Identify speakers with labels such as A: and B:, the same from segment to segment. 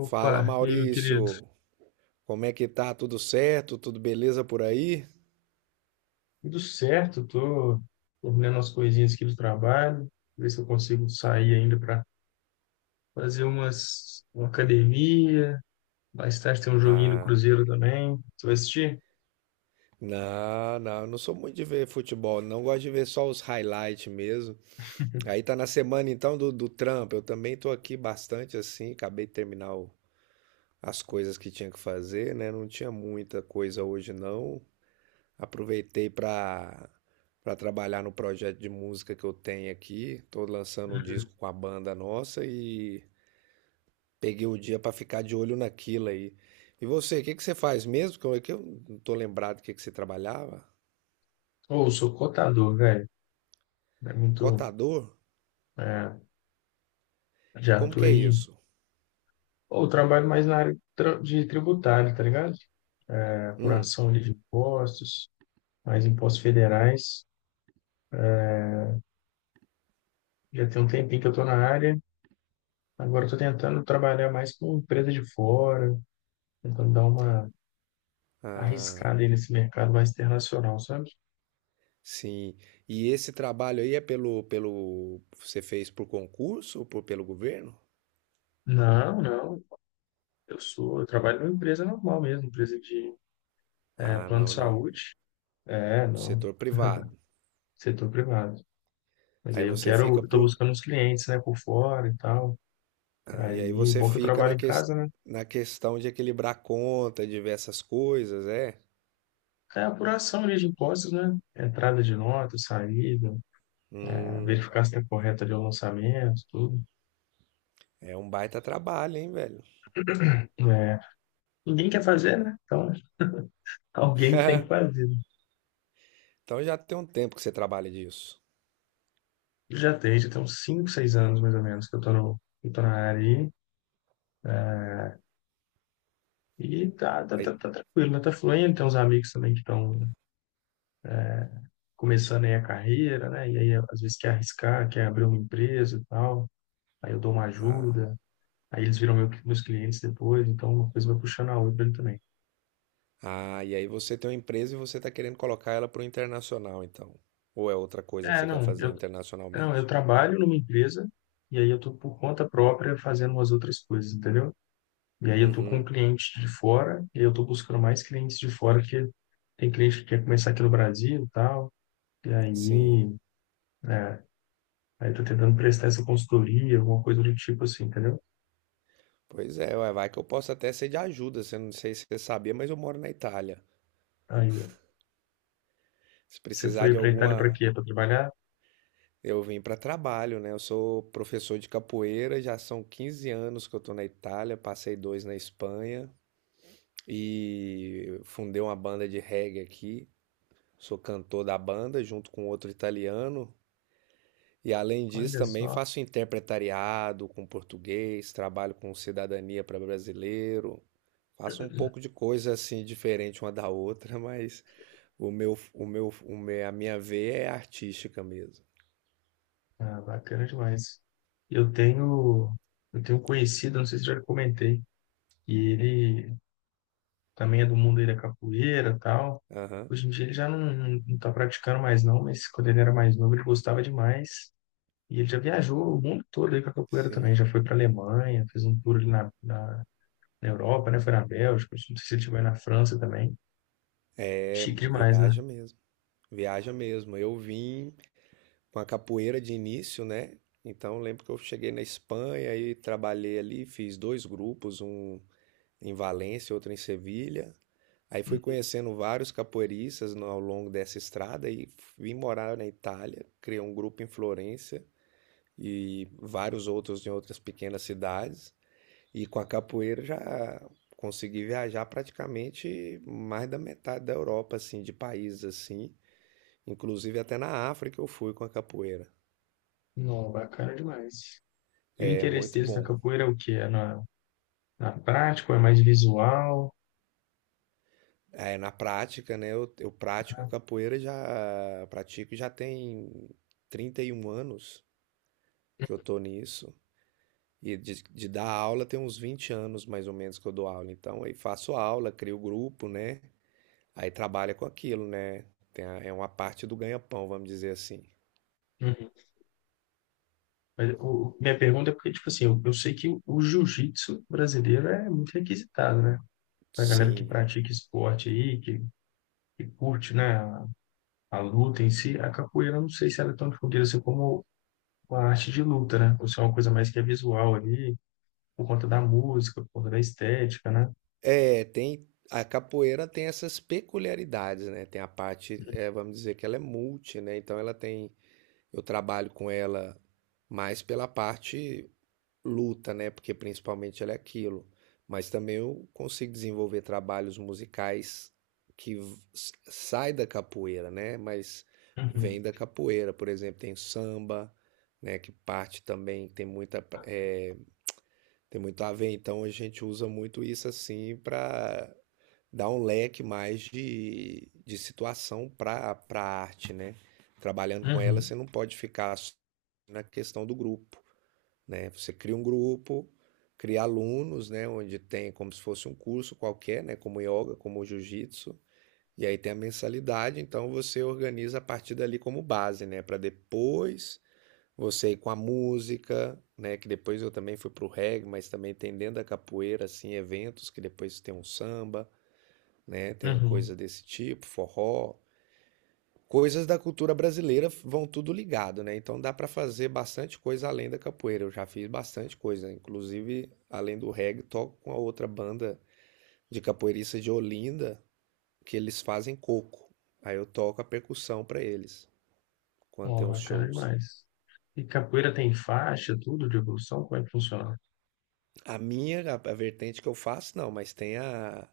A: Fala
B: e aí, meu querido?
A: Maurício, como é que tá? Tudo certo? Tudo beleza por aí?
B: Tudo certo, tô terminando as coisinhas aqui do trabalho, ver se eu consigo sair ainda para fazer uma academia. Mais tarde tem um joguinho do
A: Ah,
B: Cruzeiro também. Você vai assistir?
A: não, não, eu não sou muito de ver futebol, não gosto de ver só os highlights mesmo. Aí tá na semana então do Trump, eu também tô aqui bastante assim, acabei de as coisas que tinha que fazer, né? Não tinha muita coisa hoje não. Aproveitei pra para trabalhar no projeto de música que eu tenho aqui. Tô lançando um
B: Uhum.
A: disco com a banda nossa e peguei o dia para ficar de olho naquilo aí. E você, o que que você faz mesmo? Que eu não tô lembrado o que que você trabalhava.
B: Ou sou cotador, velho. É muito.
A: Cotador?
B: É,
A: E
B: já
A: como
B: tô
A: que é
B: aí.
A: isso?
B: Ou trabalho mais na área de tributário, tá ligado? É,
A: Hum,
B: apuração ali de impostos, mais impostos federais. Já tem um tempinho que eu tô na área. Agora eu tô tentando trabalhar mais com empresa de fora. Tentando dar uma
A: ah,
B: arriscada aí nesse mercado mais internacional, sabe?
A: sim. E esse trabalho aí é pelo, você fez por concurso ou pelo governo?
B: Não, não. Eu trabalho numa empresa normal mesmo, empresa de
A: Ah,
B: plano de
A: no
B: saúde. É, não,
A: setor privado.
B: setor privado. Mas
A: Aí
B: aí eu
A: você fica
B: quero, eu tô
A: por,
B: buscando uns clientes, né, por fora e tal.
A: ah,
B: Aí,
A: e aí você
B: bom que eu
A: fica
B: trabalho em casa, né?
A: na questão de equilibrar conta, diversas coisas, é?
B: É a apuração ali de impostos, né? Entrada de nota, saída, é,
A: Hum,
B: verificar se está correta ali o lançamento, tudo.
A: é um baita trabalho, hein, velho?
B: É, ninguém quer fazer, né? Então, alguém tem que fazer.
A: Então já tem um tempo que você trabalha disso.
B: Já tem uns 5 6 anos mais ou menos que eu tô, no, que eu tô na área aí. E tá, tá,
A: Aí-
B: tá, tá tranquilo, né? Tá fluindo. Tem uns amigos também que estão começando aí a carreira, né? E aí às vezes quer arriscar, quer abrir uma empresa e tal. Aí eu dou uma
A: ah,
B: ajuda. Aí eles viram meus clientes depois. Então uma coisa vai puxando a outra ali também.
A: e aí você tem uma empresa e você está querendo colocar ela para o internacional, então. Ou é outra coisa que
B: É,
A: você quer
B: não,
A: fazer
B: eu, não, eu
A: internacionalmente?
B: trabalho numa empresa e aí eu tô por conta própria fazendo umas outras coisas, entendeu? E aí eu tô com um
A: Uhum,
B: cliente de fora, e aí eu tô buscando mais clientes de fora, que tem cliente que quer começar aqui no Brasil e tal. E
A: sim.
B: aí, é, aí tô tentando prestar essa consultoria, alguma coisa do tipo assim, entendeu?
A: Pois é, ué, vai que eu posso até ser de ajuda. Você não sei se você sabia, mas eu moro na Itália.
B: Aí, ó,
A: Se
B: você
A: precisar
B: foi
A: de
B: para Itália para
A: alguma.
B: quê? Para trabalhar?
A: Eu vim para trabalho, né? Eu sou professor de capoeira, já são 15 anos que eu tô na Itália, passei dois na Espanha e fundei uma banda de reggae aqui. Sou cantor da banda junto com outro italiano. E além disso,
B: Olha
A: também
B: só,
A: faço interpretariado com português, trabalho com cidadania para brasileiro, faço um pouco de coisa assim diferente uma da outra, mas o meu, o meu, o me- a minha veia é artística mesmo.
B: ah, bacana demais. Eu tenho, eu tenho um conhecido, não sei se já comentei, e ele também é do mundo aí da capoeira e tal.
A: Aham,
B: Hoje em dia ele já não, não tá praticando mais não, mas quando ele era mais novo ele gostava demais. E ele já viajou o mundo todo aí com a capoeira também.
A: sim,
B: Já foi para a Alemanha, fez um tour ali na Europa, né? Foi na Bélgica, não sei se ele chegou aí na França também.
A: é
B: Chique demais, né?
A: viaja mesmo, viaja mesmo. Eu vim com a capoeira de início, né? Então eu lembro que eu cheguei na Espanha e trabalhei ali, fiz dois grupos, um em Valência, outra em Sevilha. Aí fui conhecendo vários capoeiristas ao longo dessa estrada e vim morar na Itália, criei um grupo em Florença e vários outros em outras pequenas cidades. E com a capoeira já consegui viajar praticamente mais da metade da Europa, assim, de países assim. Inclusive até na África eu fui com a capoeira.
B: Não, bacana demais. E o
A: É
B: interesse
A: muito
B: deles na
A: bom.
B: capoeira é o quê? É na prática, ou é mais visual?
A: É, na prática, né, eu pratico capoeira já pratico já tem 31 anos. Que eu tô nisso. E de dar aula tem uns 20 anos mais ou menos que eu dou aula. Então, aí faço aula, crio grupo, né? Aí trabalha com aquilo, né? Tem é uma parte do ganha-pão, vamos dizer assim.
B: Uhum. Mas minha pergunta é porque, tipo assim, eu sei que o jiu-jitsu brasileiro é muito requisitado, né? Pra galera que
A: Sim.
B: pratica esporte aí, que curte, né, a luta em si, a capoeira, eu não sei se ela é tão difundida assim como com a arte de luta, né? Por ser uma coisa mais que é visual ali, por conta da música, por conta da estética, né?
A: É, tem. A capoeira tem essas peculiaridades, né? Tem a parte, é, vamos dizer que ela é multi, né? Então ela tem. Eu trabalho com ela mais pela parte luta, né? Porque principalmente ela é aquilo. Mas também eu consigo desenvolver trabalhos musicais que sai da capoeira, né? Mas vem
B: Uhum,
A: da capoeira. Por exemplo, tem samba, né? Que parte também tem tem muito a ver. Então a gente usa muito isso assim para dar um leque mais de situação para arte, né? Trabalhando com ela,
B: uhum,
A: você não pode ficar só na questão do grupo né? Você cria um grupo, cria alunos, né? Onde tem como se fosse um curso qualquer, né? Como yoga, como jiu-jitsu. E aí tem a mensalidade, então você organiza a partir dali como base, né? Para depois você ir com a música, né? Que depois eu também fui pro reggae, mas também tem dentro da capoeira, assim, eventos que depois tem um samba, né? Tem
B: uhum.
A: coisa desse tipo, forró, coisas da cultura brasileira vão tudo ligado, né? Então dá para fazer bastante coisa além da capoeira. Eu já fiz bastante coisa, inclusive além do reggae, toco com a outra banda de capoeiristas de Olinda, que eles fazem coco. Aí eu toco a percussão para eles quando
B: Ó,
A: tem os
B: bacana
A: shows.
B: demais. E capoeira tem faixa, tudo de evolução? Como é que funciona?
A: A vertente que eu faço, não, mas tem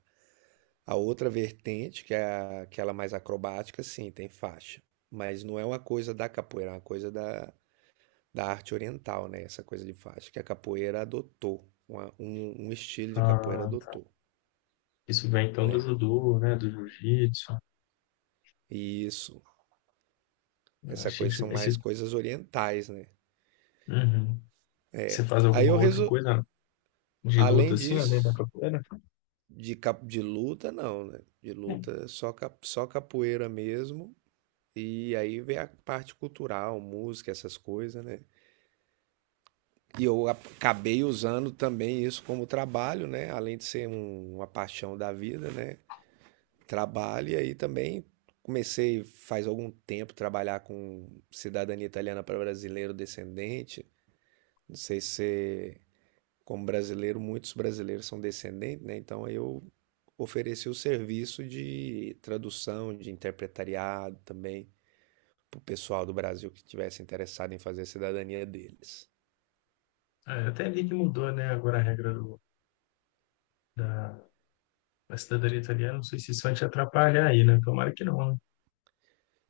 A: a outra vertente, que é aquela mais acrobática, sim, tem faixa. Mas não é uma coisa da capoeira, é uma coisa da arte oriental, né? Essa coisa de faixa que a capoeira adotou, um estilo de capoeira
B: Ah, tá.
A: adotou,
B: Isso vem então do
A: né?
B: judô, né? Do jiu-jitsu.
A: E isso, essa
B: Achei
A: coisa são
B: que esse...
A: mais coisas orientais, né?
B: Uhum. Você faz
A: Aí
B: alguma
A: eu
B: outra
A: resolvi,
B: coisa de luta
A: além
B: assim, além da
A: disso,
B: capoeira?
A: de luta não, né? De
B: Sim.
A: luta só, só capoeira mesmo. E aí vem a parte cultural, música, essas coisas, né? E eu acabei usando também isso como trabalho, né? Além de ser uma paixão da vida, né? Trabalho e aí também comecei faz algum tempo trabalhar com cidadania italiana para brasileiro descendente. Não sei se como brasileiro, muitos brasileiros são descendentes, né? Então eu ofereci o serviço de tradução, de interpretariado também para o pessoal do Brasil que estivesse interessado em fazer a cidadania deles.
B: Ah, eu até vi que mudou, né? Agora a regra da, da cidadania italiana. Não sei se isso vai te atrapalhar aí, né? Tomara que não, né?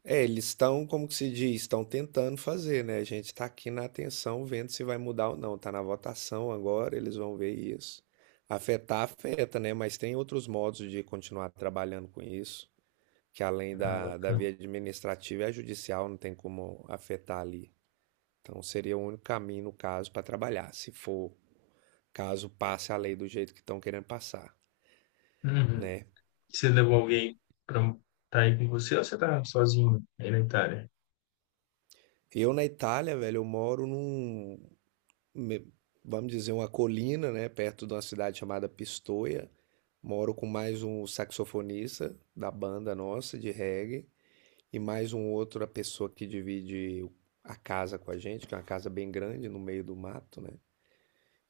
A: É, eles estão, como que se diz, estão tentando fazer, né? A gente está aqui na atenção vendo se vai mudar ou não. Está na votação agora, eles vão ver isso. Afetar, afeta, né? Mas tem outros modos de continuar trabalhando com isso, que além
B: Ah,
A: da
B: bacana.
A: via administrativa é a judicial, não tem como afetar ali. Então seria o único caminho, no caso, para trabalhar, se for caso passe a lei do jeito que estão querendo passar,
B: Uhum.
A: né?
B: Você levou alguém para estar aí com você ou você tá sozinho aí na Itália?
A: Eu na Itália, velho, eu moro me- vamos dizer, uma colina, né, perto de uma cidade chamada Pistoia. Moro com mais um saxofonista da banda nossa de reggae e mais um outro a pessoa que divide a casa com a gente, que é uma casa bem grande no meio do mato, né?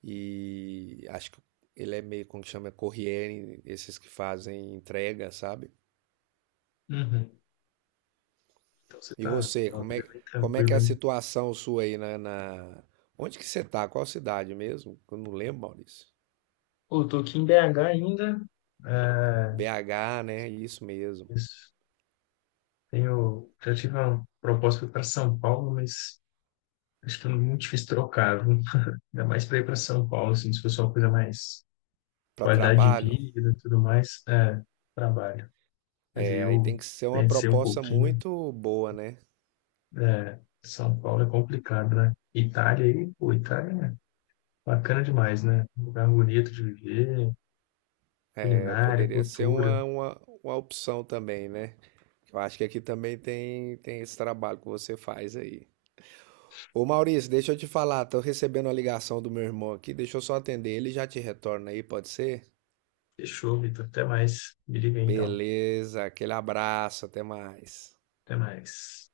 A: E acho que ele é meio como que chama corriere, esses que fazem entrega, sabe?
B: Uhum. Então você
A: E
B: tá
A: você,
B: uma vida bem
A: como é que é
B: tranquila,
A: a
B: hein?
A: situação sua aí na... Onde que você tá? Qual cidade mesmo? Eu não lembro, Maurício.
B: Pô, eu tô aqui em BH ainda. É,
A: BH, né? Isso mesmo.
B: isso. Tenho, já tive uma proposta para São Paulo, mas acho que é muito difícil trocar, viu? Ainda mais para ir para São Paulo, assim, se fosse uma coisa mais
A: Para
B: qualidade de
A: trabalho,
B: vida e tudo mais, é, trabalho. Mas aí
A: é, aí tem
B: eu
A: que ser uma
B: pensei um
A: proposta
B: pouquinho,
A: muito boa, né?
B: é, São Paulo é complicado, né? Itália aí, pô, Itália. Bacana demais, né? Um lugar bonito de viver,
A: É,
B: culinária,
A: poderia ser
B: cultura.
A: uma opção também, né? Eu acho que aqui também tem, tem esse trabalho que você faz aí. Ô Maurício, deixa eu te falar, tô recebendo a ligação do meu irmão aqui, deixa eu só atender ele e já te retorna aí, pode ser?
B: Fechou, Vitor. Até mais. Me liga aí, então.
A: Beleza, aquele abraço, até mais.
B: Até mais.